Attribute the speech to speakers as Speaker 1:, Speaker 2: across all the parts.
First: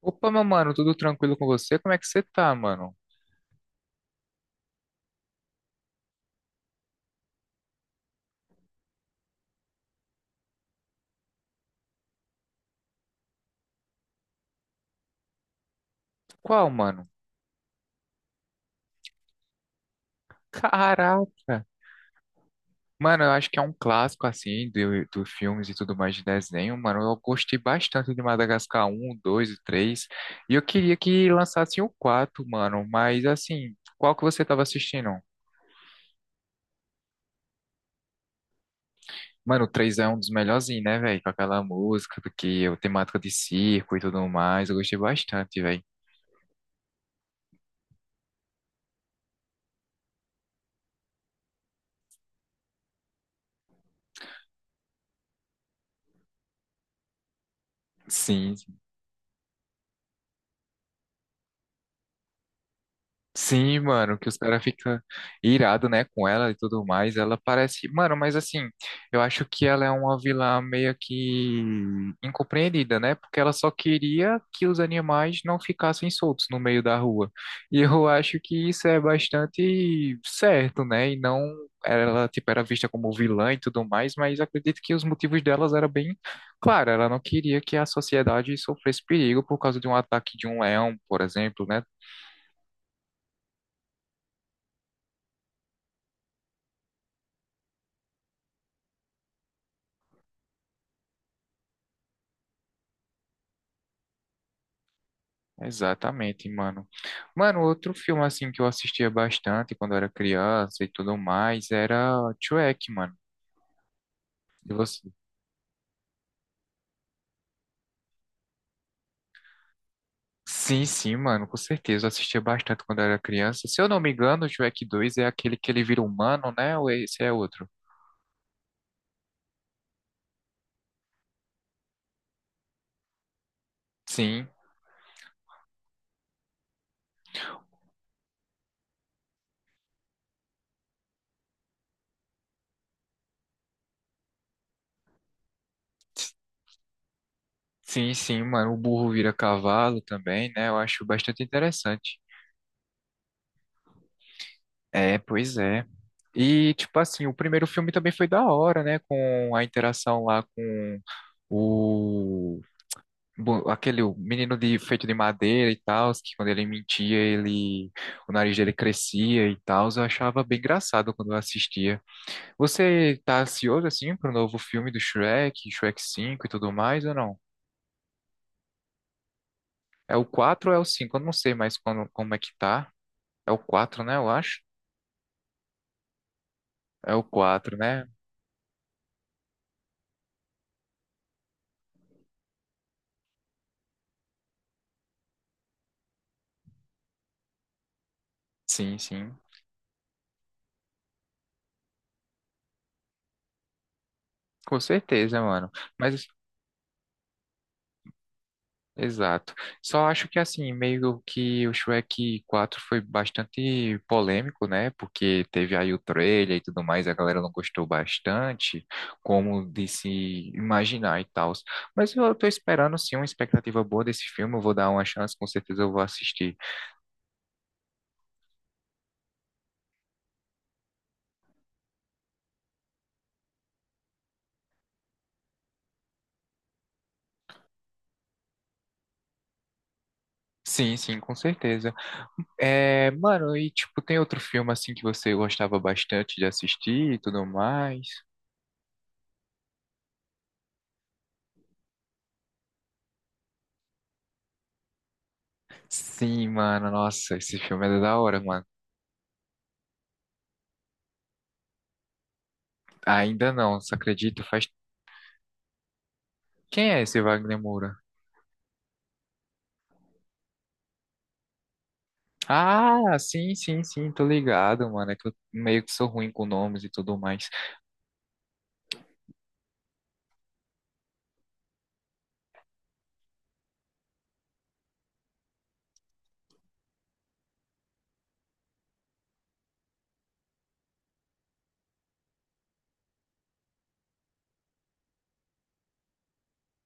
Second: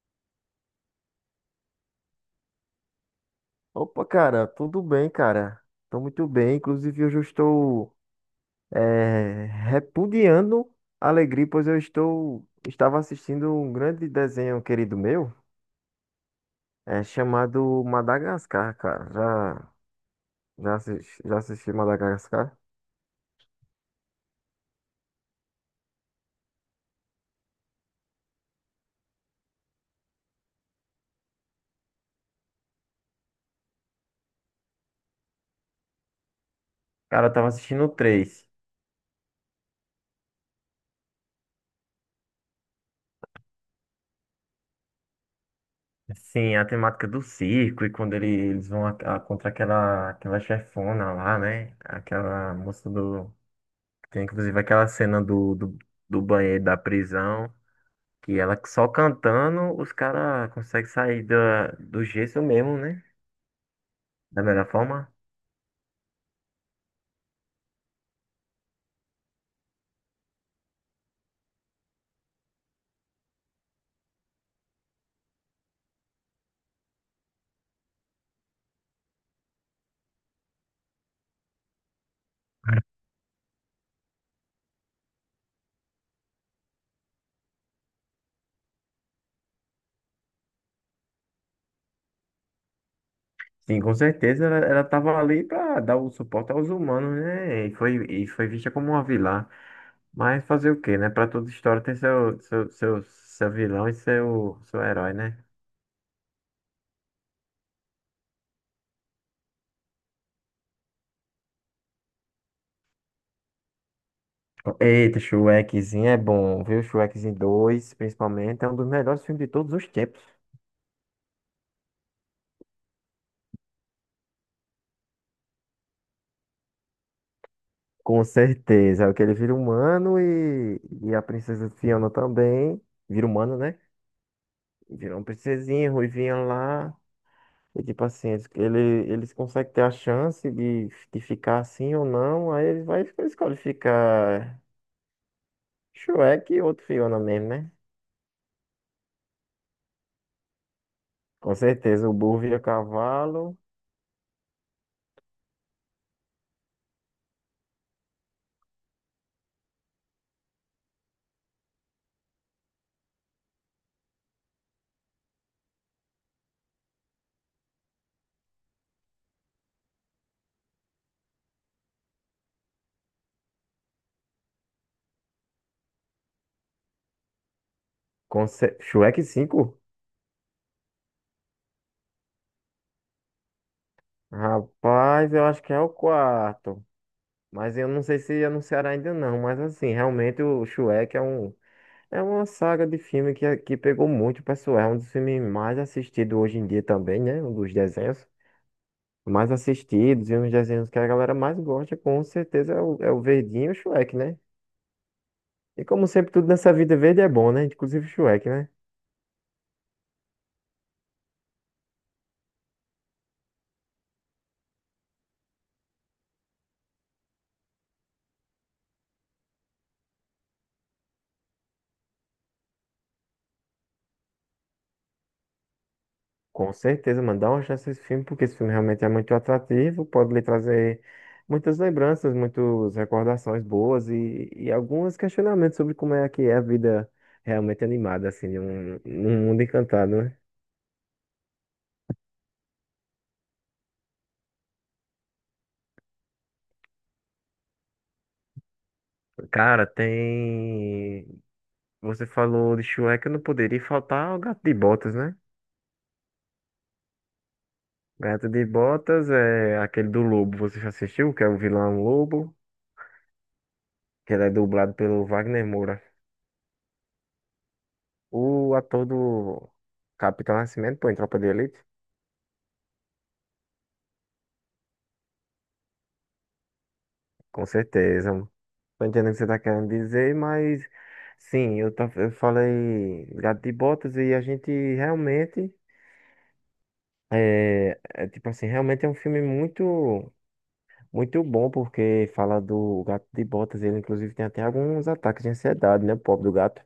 Speaker 1: Opa, meu mano, tudo tranquilo com você? Como é que você tá, mano?
Speaker 2: Opa, cara, tudo bem, cara? Tô muito bem. Inclusive, hoje eu estou repudiando a alegria, pois eu estou estava assistindo um grande desenho querido meu,
Speaker 1: Qual,
Speaker 2: é
Speaker 1: mano?
Speaker 2: chamado Madagascar, cara. Já
Speaker 1: Caraca!
Speaker 2: assisti Madagascar?
Speaker 1: Mano, eu acho que é um clássico, assim, dos filmes e tudo mais de desenho, mano. Eu gostei bastante de Madagascar um, 2 e três. E eu queria que lançassem o 4, mano. Mas, assim, qual que você tava assistindo?
Speaker 2: Cara, eu tava assistindo o 3.
Speaker 1: Mano, o 3 é um dos melhorzinhos, né, velho? Com aquela música, porque a temática de circo e tudo mais. Eu gostei bastante, velho.
Speaker 2: Sim, a temática do circo e quando eles vão contra aquela chefona lá, né? Aquela moça do. Tem inclusive aquela cena do banheiro da prisão. Que
Speaker 1: Sim.
Speaker 2: ela só cantando, os caras conseguem sair do gesso mesmo, né?
Speaker 1: Sim, mano, que os
Speaker 2: Da
Speaker 1: caras
Speaker 2: melhor
Speaker 1: ficam
Speaker 2: forma.
Speaker 1: irados, né, com ela e tudo mais. Ela parece. Mano, mas assim, eu acho que ela é uma vilã meio que incompreendida, né? Porque ela só queria que os animais não ficassem soltos no meio da rua. E eu acho que isso é bastante certo, né? E não ela, tipo, era vista como vilã e tudo mais, mas acredito que os motivos delas eram bem claros. Ela não queria que a sociedade sofresse perigo por causa de um ataque de um leão, por exemplo, né?
Speaker 2: Sim, com certeza ela tava ali pra dar o suporte aos humanos, né? E foi vista como uma vilã. Mas fazer o quê, né? Pra toda história tem seu vilão e seu herói, né?
Speaker 1: Exatamente, mano. Mano, outro filme assim que eu assistia bastante quando eu era criança e tudo mais era Shrek, mano. E você?
Speaker 2: Eita, Shrekzinho é bom, viu? Shrekzinho dois principalmente, é um dos melhores filmes de todos os tempos.
Speaker 1: Sim, sim, mano, com certeza. Eu assistia bastante quando eu era criança. Se eu não me engano, o Shrek 2 é aquele que ele vira humano, né? Ou esse é outro?
Speaker 2: Com certeza, é o que ele vira humano e a princesa Fiona também vira humano, né?
Speaker 1: Sim,
Speaker 2: Virou um princesinha, ruivinha lá. E tipo assim, eles conseguem ter a chance de ficar assim ou não. Aí eles vai escolhe ficar Shrek e outro Fiona mesmo, né?
Speaker 1: sim, sim, mano. O burro vira cavalo também, né? Eu acho bastante
Speaker 2: Com certeza, o
Speaker 1: interessante.
Speaker 2: burro vira cavalo.
Speaker 1: É, pois é. E, tipo assim, o primeiro filme também foi da hora, né? Com a interação lá com o aquele o menino de feito de madeira e tal, que quando ele mentia, ele o nariz dele crescia e tal, eu achava bem engraçado quando eu assistia. Você tá ansioso assim pro novo filme do Shrek, Shrek 5 e tudo mais ou não?
Speaker 2: Shrek 5?
Speaker 1: É o 4 ou é o cinco? Eu não sei mais como é que tá. É o quatro, né, eu acho.
Speaker 2: Rapaz, eu acho que é o quarto.
Speaker 1: É o quatro,
Speaker 2: Mas eu não
Speaker 1: né?
Speaker 2: sei se anunciaram ainda não. Mas assim, realmente o Shrek é um. É uma saga de filme que pegou muito, pessoal. É um dos filmes mais assistidos hoje em dia também, né? Um dos desenhos
Speaker 1: Sim, sim.
Speaker 2: mais assistidos e uns desenhos que a galera mais gosta, com certeza, é é o Verdinho e o Shrek, né?
Speaker 1: Com certeza, mano.
Speaker 2: E como
Speaker 1: Mas
Speaker 2: sempre, tudo nessa vida verde é bom, né? Inclusive o Shrek, né?
Speaker 1: exato. Só acho que assim, meio que o Shrek 4 foi bastante polêmico, né? Porque teve aí o trailer e tudo mais, a galera não gostou bastante, como de se imaginar e tal. Mas eu tô esperando sim uma expectativa boa desse filme, eu vou dar uma chance, com certeza eu vou assistir.
Speaker 2: Com certeza, mano, dá uma chance a esse filme, porque esse filme realmente é muito atrativo, pode lhe trazer muitas lembranças, muitas recordações boas e alguns questionamentos sobre como é que é a vida realmente animada, assim, num mundo encantado, né?
Speaker 1: Sim, sim, com certeza. É, mano, e tipo, tem outro filme assim que você gostava bastante de assistir e tudo mais?
Speaker 2: Cara, tem. Você falou de Shrek, eu não poderia faltar o Gato de Botas, né?
Speaker 1: Sim, mano, nossa, esse filme é da hora,
Speaker 2: Gato de
Speaker 1: mano.
Speaker 2: Botas é aquele do Lobo, você já assistiu? Que é o vilão Lobo,
Speaker 1: Ainda não, você
Speaker 2: que
Speaker 1: acredita?
Speaker 2: ele é
Speaker 1: Faz...
Speaker 2: dublado pelo Wagner Moura.
Speaker 1: Quem é esse Wagner Moura?
Speaker 2: O ator do Capitão Nascimento, pô, em Tropa de Elite?
Speaker 1: Ah, sim, sim, sim, tô ligado, mano. É que eu meio que sou ruim com nomes e tudo mais.
Speaker 2: Com certeza, mano. Tô entendendo o que você tá querendo dizer, mas sim, eu falei Gato de Botas e a gente realmente realmente é um filme muito bom porque fala do Gato de Botas, ele inclusive tem até alguns ataques de ansiedade, né, o pobre do gato.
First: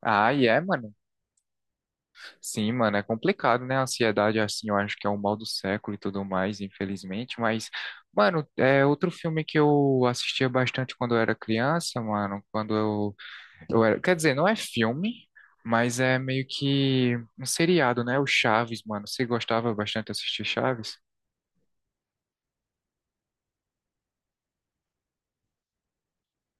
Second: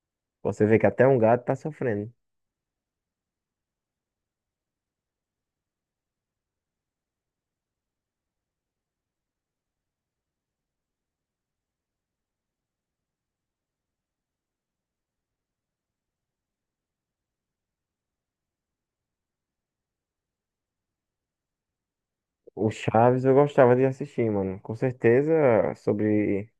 Speaker 1: Ah, e é,
Speaker 2: Você vê que
Speaker 1: mano.
Speaker 2: até um gato tá sofrendo.
Speaker 1: Sim, mano, é complicado, né? A ansiedade, assim, eu acho que é o mal do século e tudo mais, infelizmente. Mas, mano, é outro filme que eu assistia bastante quando eu era criança, mano. Quando eu era. Quer dizer, não é filme, mas é meio que um seriado, né? O Chaves, mano. Você gostava bastante de assistir Chaves?
Speaker 2: O Chaves eu gostava de assistir, mano. Com certeza sobre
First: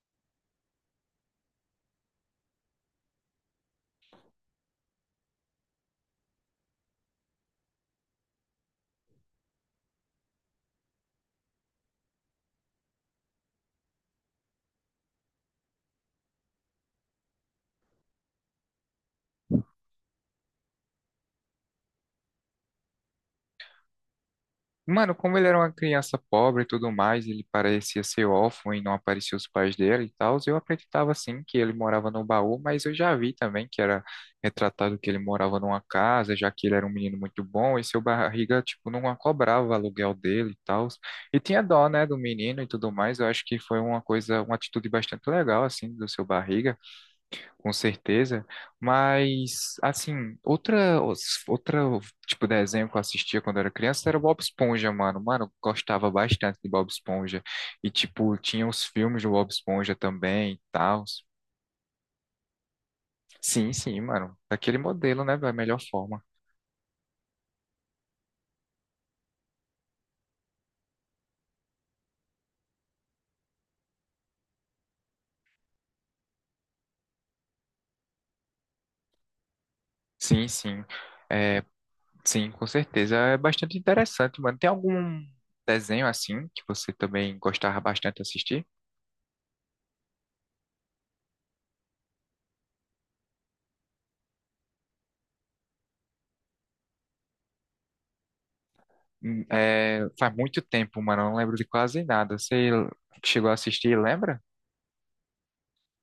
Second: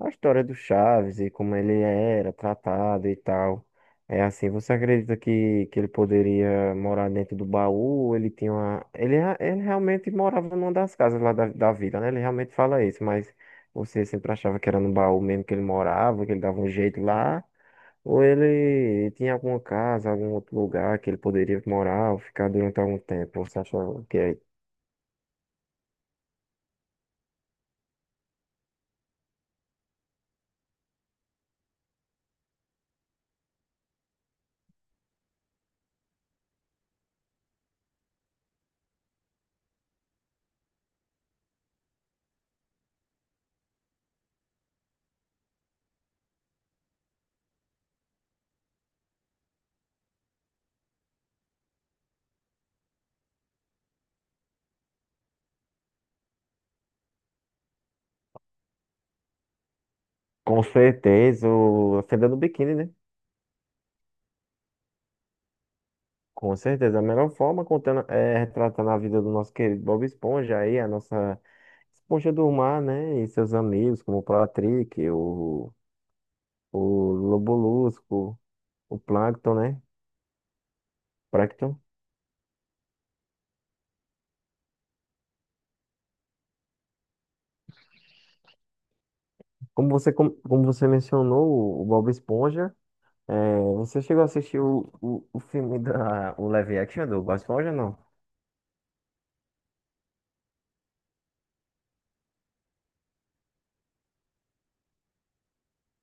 Speaker 2: a história do Chaves e como ele era tratado e tal. É assim, você acredita que ele poderia morar dentro do baú? Ele tinha uma... ele, ele realmente morava numa das casas lá da vila, né? Ele realmente fala isso, mas você sempre achava que era no baú mesmo que ele morava, que ele dava um jeito lá? Ou ele tinha alguma casa, algum outro lugar que ele poderia morar ou ficar durante algum tempo? Você achava que é
Speaker 1: Mano, como ele era uma criança pobre e tudo mais, ele parecia ser órfão e não apareciam os pais dele e tal, eu acreditava sim que ele morava no baú, mas eu já vi também que era retratado que ele morava numa casa, já que ele era um menino muito bom e seu barriga, tipo, não cobrava o aluguel dele e tal. E tinha dó, né, do menino e tudo mais, eu acho que foi uma coisa, uma atitude bastante legal, assim, do seu barriga. Com certeza, mas assim, outra, outra tipo de desenho que eu assistia quando era criança era Bob Esponja, mano. Mano, eu gostava bastante de Bob Esponja e tipo, tinha os filmes do Bob Esponja também e
Speaker 2: com
Speaker 1: tal.
Speaker 2: certeza, o a Fenda do Biquíni, né?
Speaker 1: Sim, sim, mano. Daquele modelo, né, da melhor forma.
Speaker 2: Com certeza, a melhor forma contando, é retratando a vida do nosso querido Bob Esponja aí, a nossa Esponja do Mar, né? E seus amigos, como o Patrick, o Lobolusco, o Plankton, né?
Speaker 1: Sim, sim.
Speaker 2: Plankton.
Speaker 1: Sim, com certeza. É bastante interessante, mano. Tem algum desenho assim que você também gostava bastante de assistir?
Speaker 2: Como como você mencionou, o Bob Esponja, é, você chegou a assistir o filme da, o live action do Bob Esponja, não?
Speaker 1: É, faz muito tempo, mano. Eu não lembro de quase nada. Você chegou a assistir, lembra?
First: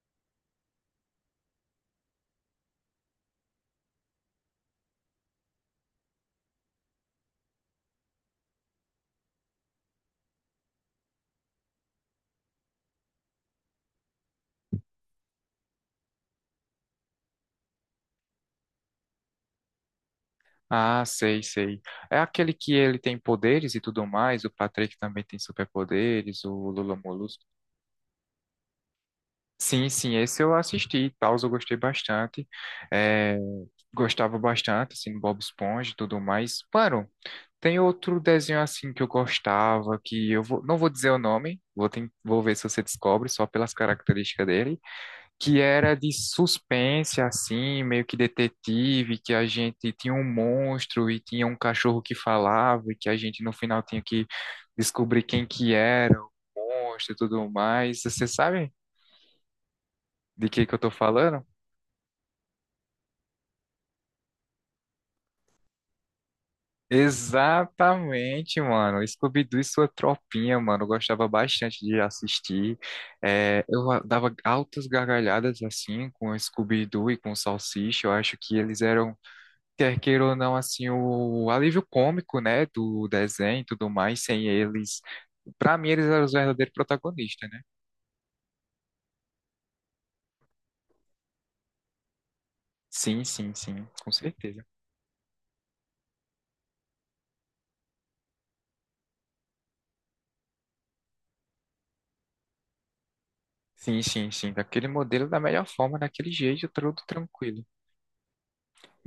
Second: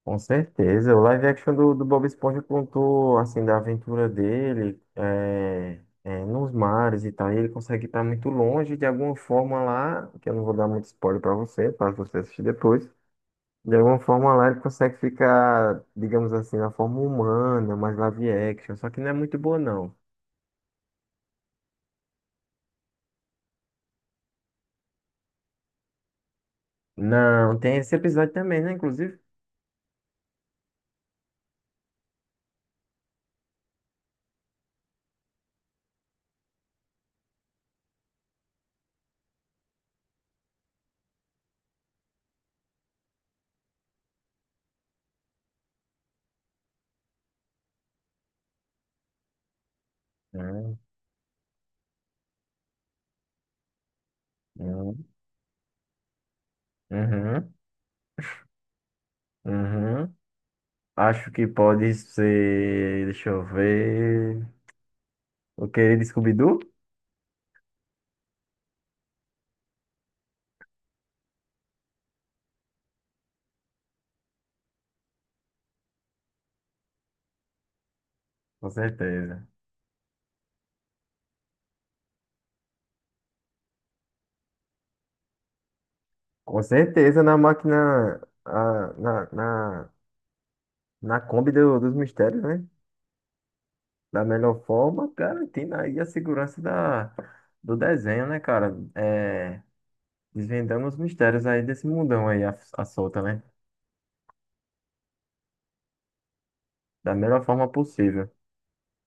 Speaker 2: Com certeza. O live action do Bob Esponja contou, assim, da aventura dele nos mares e tal. E ele consegue estar muito longe de alguma forma lá, que eu não vou dar muito spoiler pra você, para você assistir depois. De alguma forma lá ele consegue ficar, digamos assim, na forma humana, mais live action. Só que não é muito boa, não.
Speaker 1: Ah, sei, sei. É aquele que ele tem poderes e tudo mais, o Patrick também tem superpoderes, o Lula Molusco.
Speaker 2: Não, tem esse episódio também, né, inclusive?
Speaker 1: Sim, sim, esse eu assisti e tal, eu gostei bastante. É, gostava bastante, assim, do Bob Esponja e tudo mais. Mano, tem outro desenho assim que eu gostava, que eu vou, não vou dizer o nome, vou, vou ver se você descobre só pelas características dele, que era de suspense, assim, meio que detetive, que a gente tinha um
Speaker 2: Hum,
Speaker 1: monstro e tinha um cachorro que falava e que a gente no final tinha que
Speaker 2: hum.
Speaker 1: descobrir quem que era o monstro e tudo
Speaker 2: Uhum,
Speaker 1: mais. Você sabe
Speaker 2: uhum.
Speaker 1: de que eu tô
Speaker 2: Acho
Speaker 1: falando?
Speaker 2: que pode ser. Deixa eu ver. O querido Scooby-Doo?
Speaker 1: Exatamente, mano. Scooby-Doo e sua tropinha, mano. Eu gostava bastante de assistir. É, dava altas gargalhadas assim com o Scooby-Doo e com o Salsicha. Eu acho que
Speaker 2: Com
Speaker 1: eles eram,
Speaker 2: certeza.
Speaker 1: quer queira ou não, assim, o alívio cômico, né, do desenho e tudo mais, sem eles, pra mim eles eram os
Speaker 2: Com
Speaker 1: verdadeiros
Speaker 2: certeza na
Speaker 1: protagonistas, né?
Speaker 2: máquina, na, na Kombi dos mistérios, né?
Speaker 1: Sim, sim, sim, com
Speaker 2: Da melhor
Speaker 1: certeza.
Speaker 2: forma, garantindo aí a segurança da, do desenho, né, cara? É, desvendando os mistérios aí desse mundão aí, a solta, né?
Speaker 1: Sim, sim, sim, daquele modelo, da melhor forma, daquele jeito, tudo
Speaker 2: Da melhor
Speaker 1: tranquilo.
Speaker 2: forma possível.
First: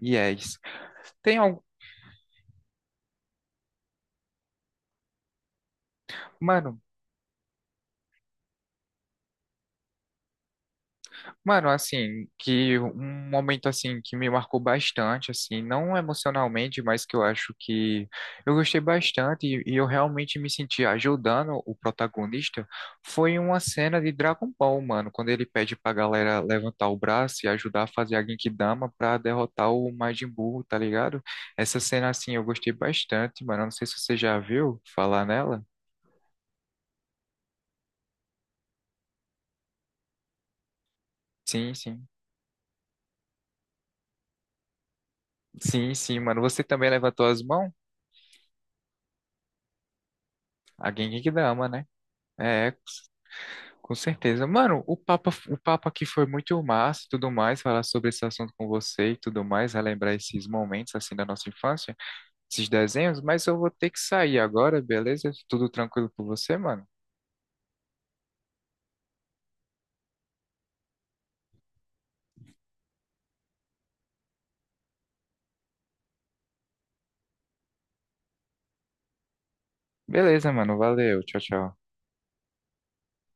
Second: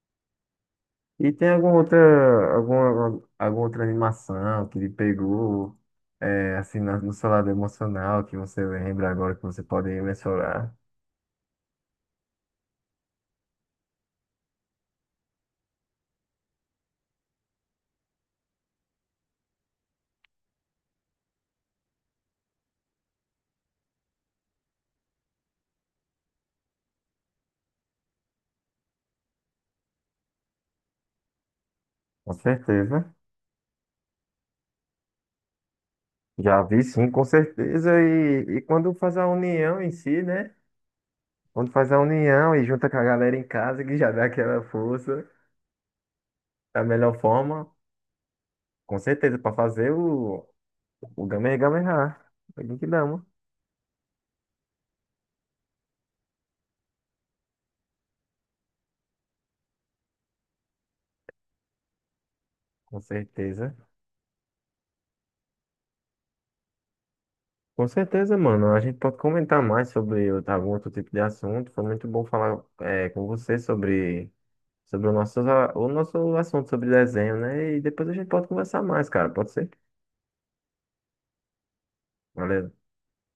Speaker 1: E é isso.
Speaker 2: E
Speaker 1: Tem
Speaker 2: tem
Speaker 1: algum...
Speaker 2: alguma outra, alguma outra animação que ele pegou, é,
Speaker 1: Mano,
Speaker 2: assim, no seu lado emocional, que você lembra agora, que você pode mencionar?
Speaker 1: Mano, assim, que um momento assim que me marcou bastante, assim, não emocionalmente, mas que eu acho que eu gostei bastante e eu realmente me senti ajudando o protagonista, foi uma cena de Dragon Ball, mano, quando ele pede pra galera levantar o braço e ajudar a fazer a Genkidama pra derrotar o Majin Buu, tá ligado? Essa cena,
Speaker 2: Com
Speaker 1: assim, eu gostei
Speaker 2: certeza.
Speaker 1: bastante, mano, eu não sei se você já viu falar nela.
Speaker 2: Já vi sim, com certeza. E quando faz a união em si, né? Quando
Speaker 1: Sim,
Speaker 2: faz a
Speaker 1: sim.
Speaker 2: união e junta com a galera em casa, que já dá aquela força
Speaker 1: Sim, sim, mano, você
Speaker 2: da
Speaker 1: também
Speaker 2: melhor
Speaker 1: levantou as
Speaker 2: forma,
Speaker 1: mãos?
Speaker 2: com certeza, para fazer
Speaker 1: A
Speaker 2: o
Speaker 1: Genkidama, né?
Speaker 2: Gamergamerra.
Speaker 1: É,
Speaker 2: Tem que dar, mano.
Speaker 1: com certeza. Mano, o papo aqui foi muito massa e tudo mais, falar sobre esse assunto com você e tudo mais, relembrar esses momentos assim da nossa infância, esses
Speaker 2: Com
Speaker 1: desenhos, mas eu vou
Speaker 2: certeza.
Speaker 1: ter que sair agora, beleza? Tudo tranquilo com você, mano?
Speaker 2: Com certeza, mano. A gente pode comentar mais sobre outro- algum outro tipo de assunto. Foi muito bom falar é, com você sobre, sobre o nosso assunto sobre desenho, né? E depois a gente pode conversar mais, cara. Pode ser?
Speaker 1: Beleza, mano. Valeu. Tchau, tchau.
Speaker 2: Valeu.